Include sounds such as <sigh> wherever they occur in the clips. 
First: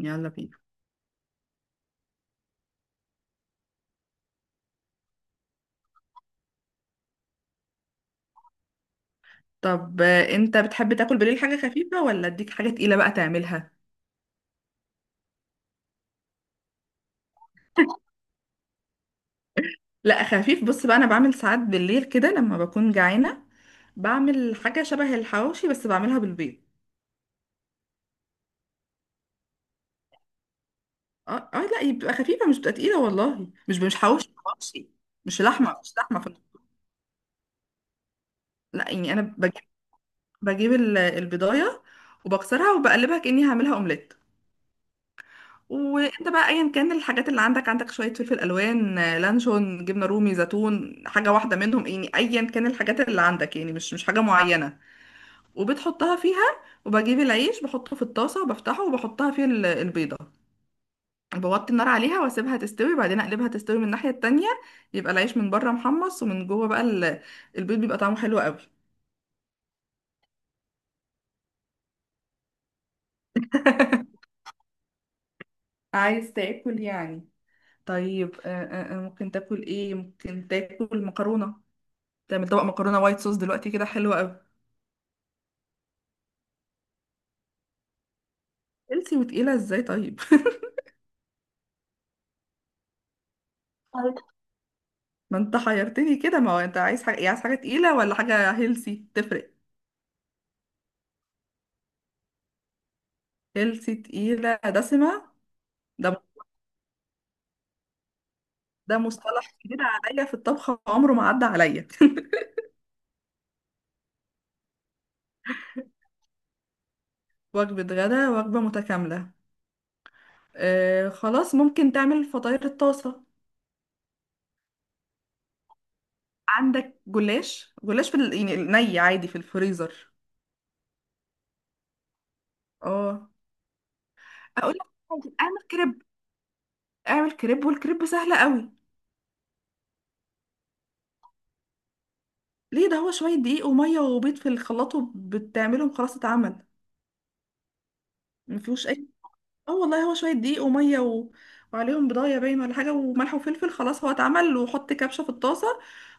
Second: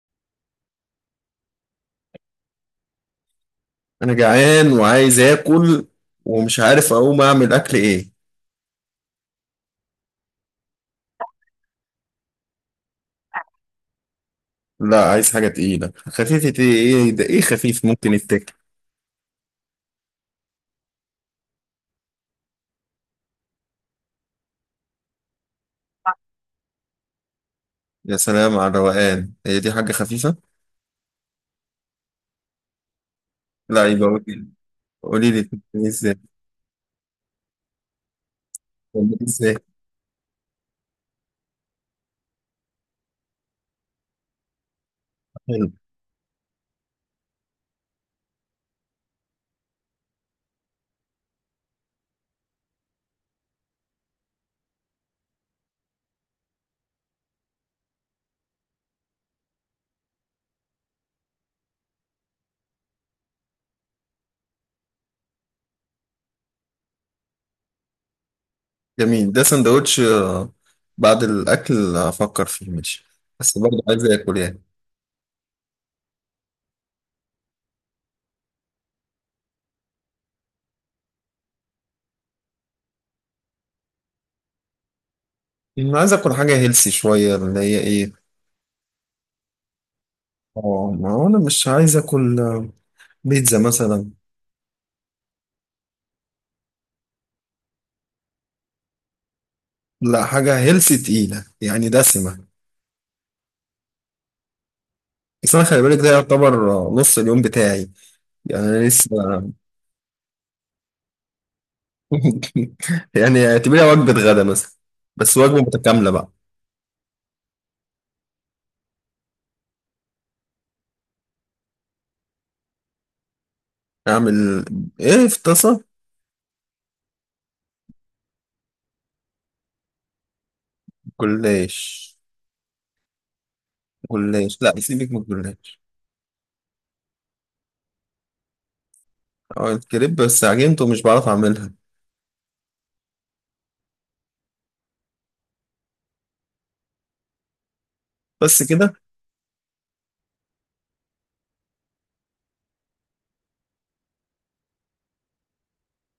يلا بينا. انا جعان وعايز اكل ومش عارف اقوم اعمل اكل ايه. طب انت بتحب تاكل بالليل حاجة خفيفة ولا اديك حاجة تقيلة بقى تعملها؟ لا، عايز حاجه تقيله خفيفه، ايه ده؟ ايه خفيف ممكن يتاكل؟ لا خفيف. بص بقى انا بعمل ساعات بالليل كده لما بكون جعانة، بعمل حاجة شبه الحواوشي بس بعملها بالبيض. يا سلام على الروقان، هي دي حاجه خفيفه؟ اه اه، لا هي بتبقى خفيفة مش بتبقى تقيلة والله. مش لا، مش يبقى قولي حواوشي لي، حواوشي. قولي مش لي لحمة بتعملي مش ازاي؟ لحمة في، لا يعني بتعملي انا ازاي؟ بجيب، البضاية وبكسرها وبقلبها كأني هعملها اومليت. حلو. وانت بقى ايا كان الحاجات اللي عندك عندك شويه فلفل الوان، لانشون، جبنه رومي، زيتون، حاجه واحده منهم يعني ايا كان الحاجات اللي عندك، يعني مش حاجه معينه. وبتحطها فيها وبجيب العيش بحطه في الطاسه وبفتحه وبحطها فيه البيضه. بوطي النار عليها واسيبها تستوي، بعدين اقلبها تستوي من الناحيه التانية. يبقى العيش من بره محمص ومن جوه بقى البيض بيبقى طعمه حلو قوي. جميل، ده سندوتش، بعد الاكل افكر فيه ماشي، بس برضه عايز <laughs> اكل يعني. عايز تاكل يعني؟ طيب ممكن تاكل ايه؟ ممكن تاكل مكرونه، تعمل طبق مكرونه وايت صوص دلوقتي كده حلوه قوي. انا عايز اكل حاجه هيلسي شويه اللي هي ايه؟ هيلثي وتقيله ازاي طيب؟ اه، ما هو انا مش عايز اكل، بيتزا <laughs> مثلا. طيب ما انت حيرتني كده. ما هو انت عايز حاجه إيه، عايز حاجه تقيله ولا حاجه هيلثي؟ تفرق. لا، حاجه هيلسي تقيله يعني دسمه. هيلثي تقيله دسمه؟ بس انا خلي بالك، ده ده يعتبر نص اليوم بتاعي، يعني انا ده لسه. مصطلح جديد عليا في الطبخ، عمره ما عدى عليا. <laughs> <laughs> يعني اعتبريها وجبه غدا مثلا، بس وجبه متكامله بقى. وجبه غدا وجبه متكامله؟ آه خلاص، ممكن تعمل فطاير الطاسه. اعمل ايه في طاسه؟ عندك جلاش؟ جلاش في ال- يعني ني عادي في الفريزر؟ جلاش اه. جلاش؟ اقول لا، لك سيبك من حاجة، اعمل الجلاش. كريب. اعمل كريب والكريب سهله قوي. اه الكريب، بس عجنته مش بعرف اعملها. ليه؟ ده هو شوية دقيق ومية وبيض في الخلاط وبتعملهم خلاص اتعمل. بس مفيهوش كده؟ أي، اه والله هو شوية دقيق ومية و... وعليهم بضاية باين ولا حاجة وملح وفلفل، خلاص هو اتعمل. وحط كبشة في الطاسة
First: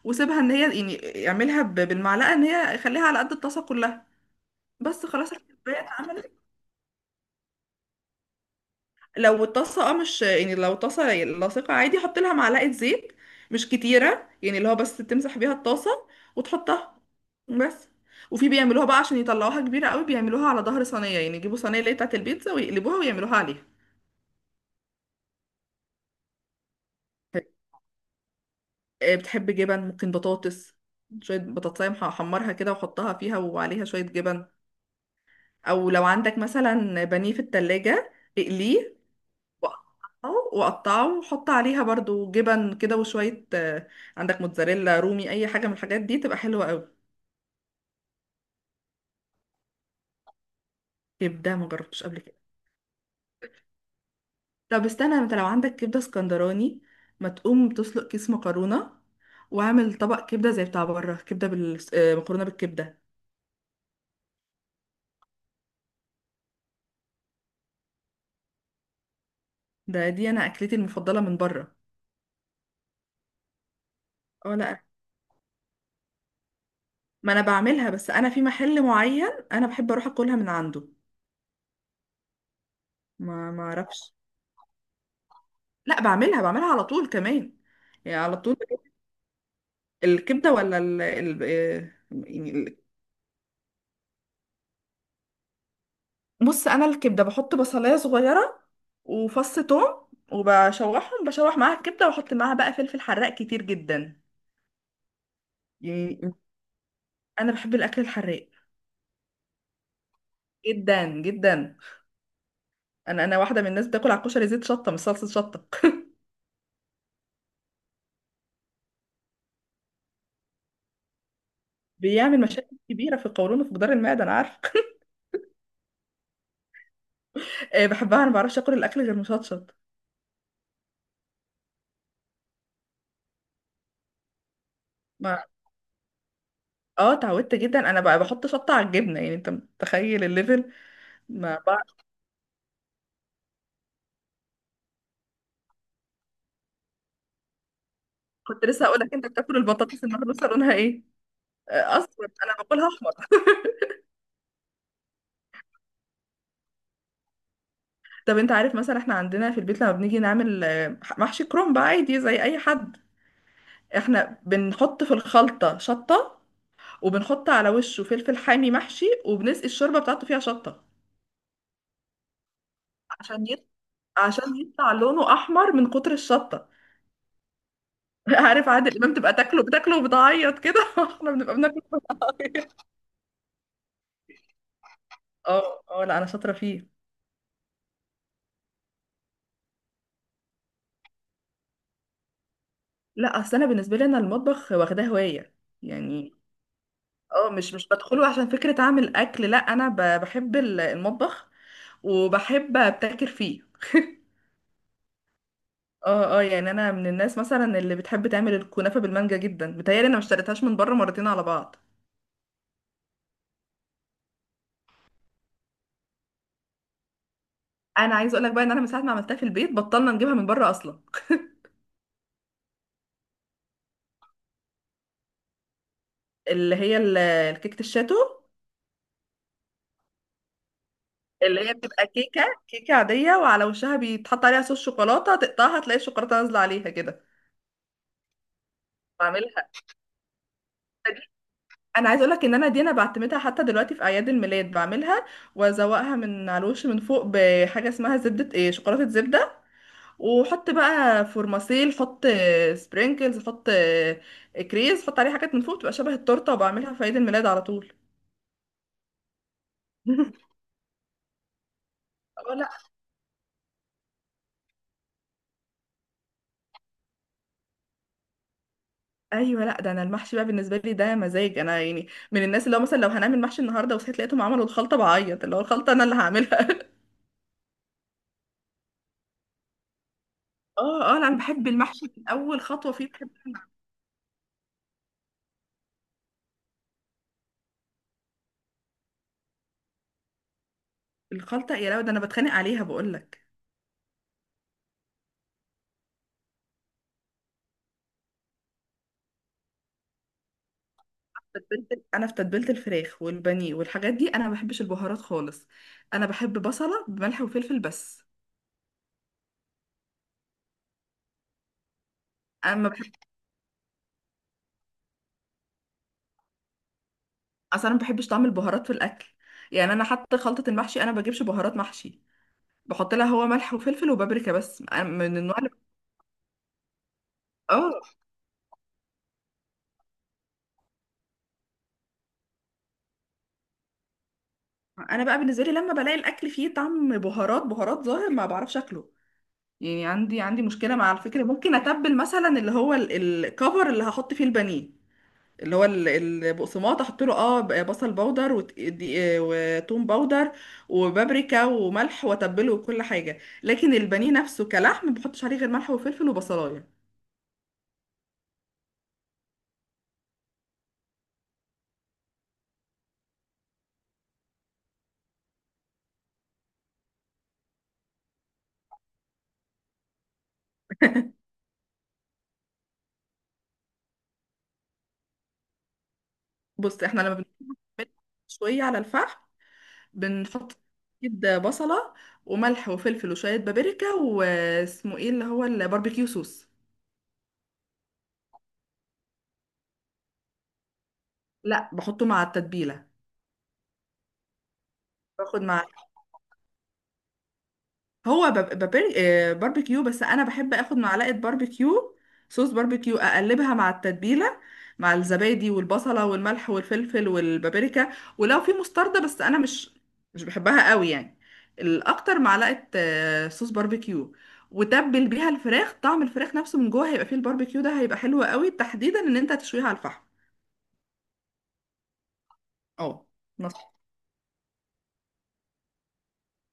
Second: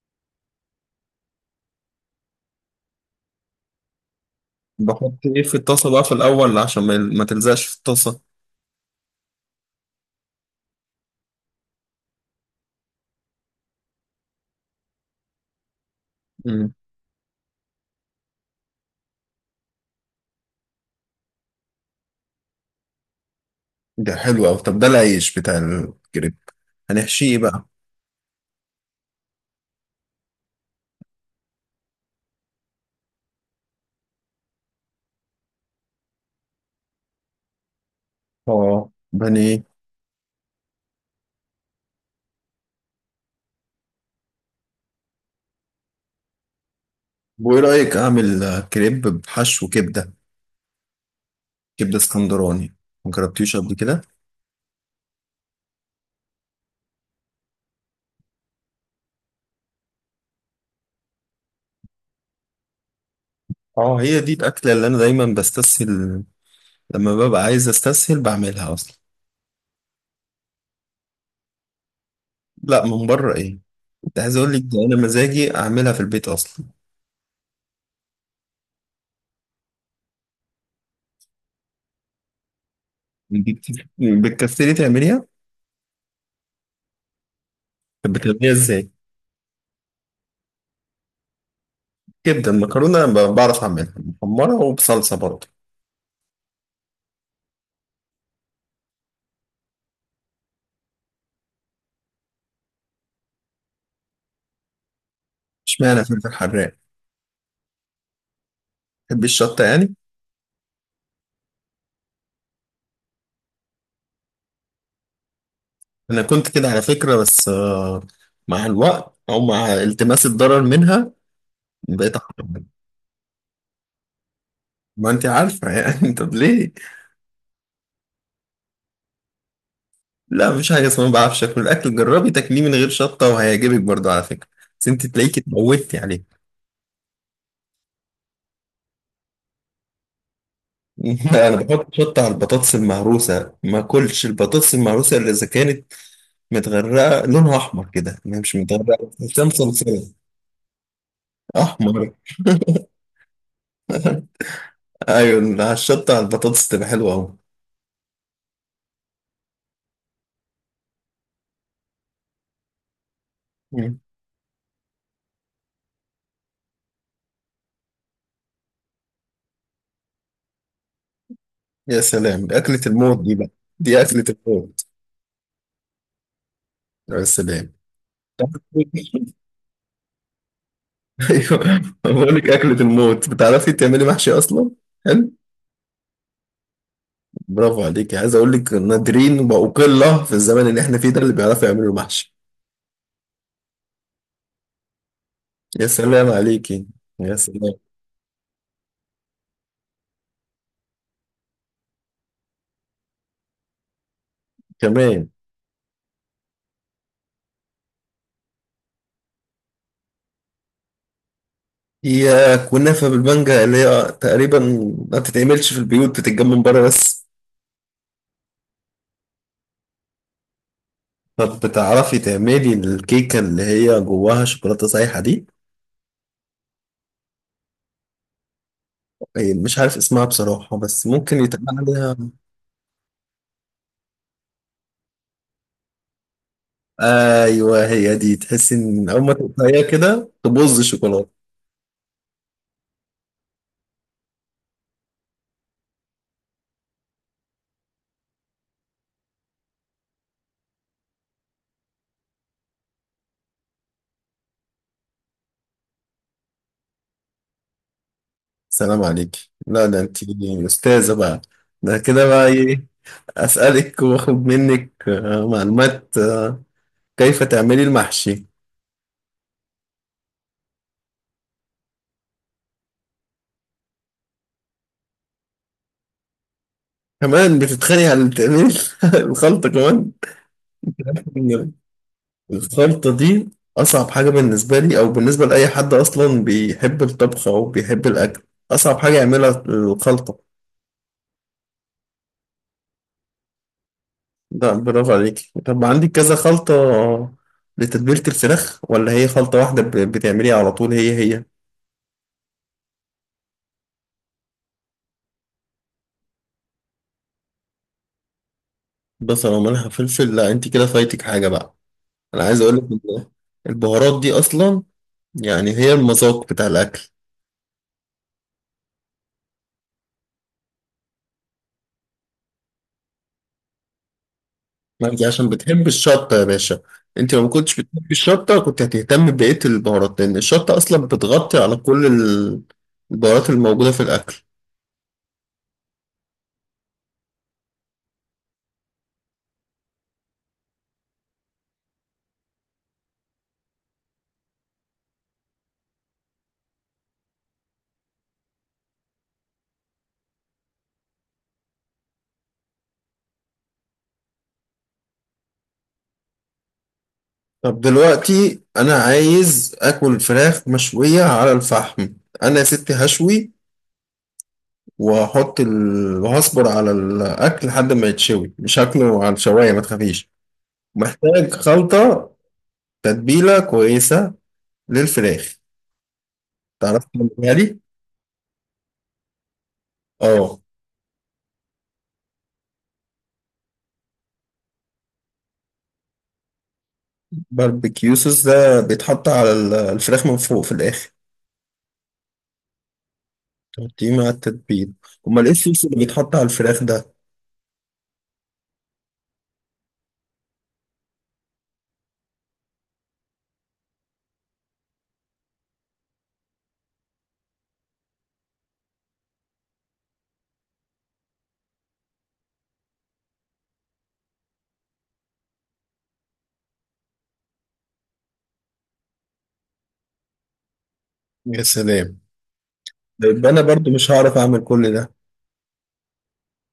وسيبها ان هي، يعني اعملها بالمعلقة ان هي خليها على قد الطاسة كلها. بس بحط خلاص ايه في الكوباية الطاسه بقى في اتعملت. الاول عشان ما تلزقش في الطاسه؟ لو الطاسه اه مش، يعني لو الطاسه لاصقه عادي حط لها معلقه زيت، مش كتيره يعني، اللي هو بس تمسح بيها الطاسه مم. وتحطها. بس. وفي بيعملوها بقى عشان يطلعوها كبيره قوي، بيعملوها على ظهر صينيه، يعني يجيبوا صينيه اللي هي بتاعت البيتزا ويقلبوها ويعملوها عليها. ده حلو أوي، طب ده العيش بتاع الكريب هنحشيه بقى؟ بتحب جبن؟ ممكن بطاطس، شويه بطاطسايه احمرها كده واحطها فيها وعليها شويه جبن. او لو عندك مثلا بانيه في التلاجة اه، اقليه بني. وأقطعه، وأحط عليها برضو جبن كده وشوية، عندك موتزاريلا رومي أي حاجة من الحاجات دي تبقى حلوة أوي. وايه رايك اعمل كريب بحشو كبده؟ كبدة ما كبدة جربتش قبل كده. اسكندراني، مجربتيش قبل كده؟ طب استنى، انت لو عندك كبدة اسكندراني ما تقوم تسلق كيس مكرونة واعمل طبق كبدة زي بتاع بره، كبدة بال... آه، مكرونة بالكبدة. اه، هي دي الأكلة اللي أنا دايما بستسهل، لما ببقى عايز أستسهل بعملها أصلا. ده دي أنا أكلتي المفضلة من بره. لا، من بره إيه؟ أنت عايز أقول اه لك، ده لا، أنا مزاجي أعملها في البيت أصلا. ما أنا بعملها، بس أنا في محل معين أنا بحب أروح أكلها من عنده. ما دي ما أعرفش. بتكسري تعمليها؟ لا بعملها، على طول كمان. طب يعني على بتعمليها طول إزاي؟ الكبدة، ولا ال ال كبدة يعني المكرونة بعرف أعملها محمرة وبصلصة برضه. بص، أنا الكبدة بحط بصلاية صغيرة وفص توم وبشوحهم، بشوح معاها الكبدة وأحط معاها بقى فلفل حراق كتير جدا. اشمعنى فلفل يعني حراق؟ أنا بحب الأكل الحراق بحب الشطة يعني؟ جدا جدا. أنا واحدة من الناس بتاكل على الكشري زيت شطة مش صلصة شطة. أنا كنت كده على فكرة، بس، مع الوقت أو مع التماس الضرر منها بقيت بيعمل أحرم. مشاكل كبيرة في القولون وفي جدار المعدة، أنا عارفة. ما أنت عارفة يعني. <laughs> طب ليه؟ بحبها، أنا ما بعرفش آكل الأكل غير مشطشط. لا، مفيش حاجة اسمها ما بعرفش اكل الاكل، جربي تاكليه من غير شطة وهيعجبك برضو على فكرة، بس انت تلاقيكي ما اتموتي عليه. اه اتعودت جدا. انا بقى بحط شطه على الجبنه، يعني انت متخيل الليفل. <laughs> انا ما بحط شطة على البطاطس المهروسة، ما اكلش البطاطس المهروسة الا اذا كانت متغرقة لونها احمر كده، ما هي مش كنت لسه هقول متغرقة، لك، انت تحسها بتاكل مصلصلة. البطاطس المهروسه لونها ايه؟ احمر. اصفر؟ انا باكلها احمر. <laughs> ايوه، على الشطة على البطاطس تبقى حلوة اهو. طب انت عارف مثلا احنا عندنا في البيت لما بنيجي نعمل، محشي كرنب عادي زي اي حد، مم. احنا بنحط في الخلطه شطه وبنحط على وشه فلفل حامي محشي وبنسقي الشوربه بتاعته فيها شطه. يا سلام، دي اكلة الموت دي عشان بقى، يط... دي اكلة عشان الموت. يطلع لونه احمر من كتر الشطه. يا سلام. <laughs> عارف عادل <laughs> امام تبقى تاكله بتاكله وبتعيط كده؟ <laughs> احنا بنبقى ايوه، بناكله بقول لك اكلة وبنعيط. الموت. بتعرفي تعملي محشي اصلا؟ <laughs> حلو. اه اه لا، انا شاطره فيه. برافو عليك، عايز اقول لك نادرين بقوا، قله في الزمن اللي احنا فيه ده اللي بيعرفوا يعملوا محشي. لا اصل انا بالنسبه لي انا المطبخ واخداه هوايه يا سلام يعني. عليكي، يا اه، سلام. مش بدخله عشان فكرة اعمل اكل، لا انا بحب المطبخ وبحب ابتكر فيه. كمان. اه اه، يعني انا من الناس مثلا اللي بتحب تعمل الكنافة بالمانجا جدا، متهيألي انا ما اشتريتهاش من بره مرتين على بعض. هي كنافه بالمانجا اللي هي تقريبا ما بتتعملش في البيوت، بتتجمع من بره بس. انا عايزه اقول لك بقى ان انا من ساعه ما عملتها في البيت بطلنا نجيبها من بره اصلا. طب بتعرفي تعملي الكيكه اللي هي جواها شوكولاته سايحه دي؟ اللي هي الكيكه الشاتو، إيه، مش عارف اسمها بصراحه، بس ممكن يتقال اللي هي بتبقى عليها. كيكه عاديه وعلى وشها بيتحط عليها صوص شوكولاته، تقطعها تلاقي الشوكولاته نازله عليها كده. ايوه، هي دي، تحسي ان اول ما بعملها. تقطعيها كده تبوظ الشوكولاته. انا عايزه اقولك ان انا دي انا بعتمدها حتى دلوقتي في اعياد الميلاد بعملها، وازوقها من على الوش من فوق بحاجه اسمها زبده، ايه، شوكولاته زبده، وحط بقى فورماسيل، حط سبرينكلز، حط كريز، حط عليه حاجات من فوق تبقى شبه التورته، وبعملها في عيد الميلاد على طول. سلام عليك، لا ده انت <laughs> استاذه بقى. ده كده بقى اه لا. ايه؟ اسالك واخد منك، معلومات، كيف تعملي المحشي. ايوه لا، ده انا المحشي بقى بالنسبه لي ده مزاج انا، يعني من الناس اللي هو مثلا لو هنعمل محشي النهارده وصحيت لقيتهم عملوا الخلطه بعيط، اللي هو الخلطه انا اللي هعملها. <laughs> كمان بتتخانقي على تعملي <laughs> الخلطه كمان؟ اه اه لا، انا بحب المحشي من اول خطوه فيه، الخلطه بحب دي اصعب حاجه بالنسبه لي، او بالنسبه لاي حد اصلا بيحب الطبخ او بيحب الاكل، اصعب حاجه يعملها الخلطه. الخلطه. يا لو ده انا بتخانق عليها، بقول لك. لا، برافو عليك. طب عندك كذا خلطه لتتبيله الفراخ، ولا هي خلطه واحده بتعمليها على طول هي هي؟ تتبيلة، انا في تتبيله الفراخ والبانيه والحاجات دي انا ما بحبش البهارات خالص. انا بحب بصله بملح وفلفل بس. بس لو مالها فلفل، لا انت كده فايتك حاجة بقى. انا عايز انا اقولك ما بحب، ان البهارات دي اصلا، يعني هي المذاق بتاع الاكل. اصلا ما بحبش طعم البهارات في الاكل. يعني انا حتى خلطه المحشي انا ما بجيبش بهارات محشي، بحط لها هو ملح وفلفل وبابريكا بس. أنا ما انت من عشان النوع اللي بتحب الشطة يا باشا، انت لو ما كنتش اه، بتحب الشطة كنت هتهتم ببقية البهارات، لان الشطة اصلا بتغطي على كل البهارات الموجودة في الاكل. انا بقى بالنسبه لي لما بلاقي الاكل فيه طعم بهارات ظاهر ما بعرفش اكله. يعني عندي مشكله مع الفكره. ممكن اتبل مثلا اللي هو الكفر اللي هحط فيه البانيه، اللي هو البقسماط، احط له اه بصل بودر وتوم بودر وبابريكا وملح واتبله وكل حاجه، لكن البانيه نفسه كلحم ما بحطش عليه غير ملح وفلفل وبصلايه. طب دلوقتي انا عايز اكل فراخ مشوية على الفحم. انا يا ستي هشوي وهحط وهصبر على الاكل لحد ما يتشوي، مش هاكله على الشواية ما تخافيش. محتاج خلطة تتبيلة كويسة للفراخ، بص تعرف احنا لما بنعمل تعملها لي؟ شويه على الفحم اه. بنحط كده بصله وملح وفلفل وشويه بابريكا واسمه ايه اللي هو الباربيكيو صوص. باربيكيو صوص ده بيتحط على الفراخ من فوق في الآخر؟ لا بحطه مع التتبيله. تحطيه مع التتبيل؟ أمال إيه باخد الصوص مع، اللي بيتحط على الفراخ ده؟ هو بب- ببر- آه، باربيكيو، بس انا بحب اخد معلقه باربيكيو، صوص باربيكيو اقلبها مع التتبيله، مع الزبادي والبصله والملح والفلفل والبابريكا، ولو في مستردة، بس انا مش بحبها قوي يعني. الاكتر معلقه صوص باربيكيو وتبل بيها الفراخ. طعم الفراخ نفسه من جوه هيبقى فيه الباربيكيو ده هيبقى حلو قوي تحديدا ان انت تشويها على الفحم. يا سلام. اه. ده يبقى أنا نص. برضو مش هعرف أعمل كل ده.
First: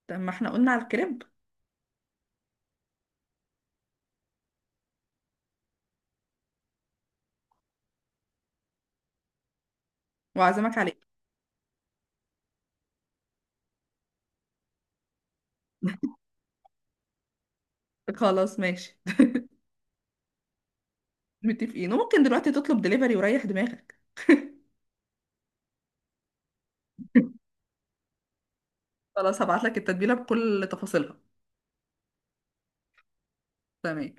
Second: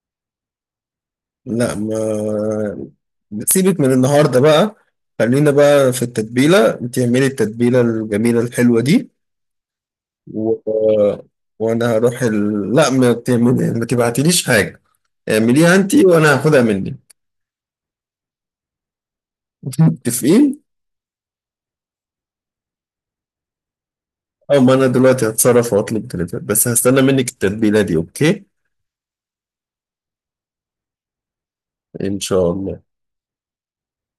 طب ما احنا قلنا على الكريب، لا، ما سيبك من النهاردة بقى، خلينا بقى في التتبيلة، تعملي التتبيلة الجميلة الحلوة دي و... واعزمك عليه. وأنا هروح لا ما تعملي، ما تبعتليش حاجة، اعمليها انت <laughs> وانا هاخدها منك. خلاص ماشي. <laughs> متفقين. متفقين. وممكن دلوقتي تطلب دليفري وريح دماغك. او ما انا دلوقتي هتصرف واطلب دليفري، بس هستنى منك التتبيله دي اوكي. خلاص هبعت لك التتبيلة بكل تفاصيلها. ان شاء الله. تمام.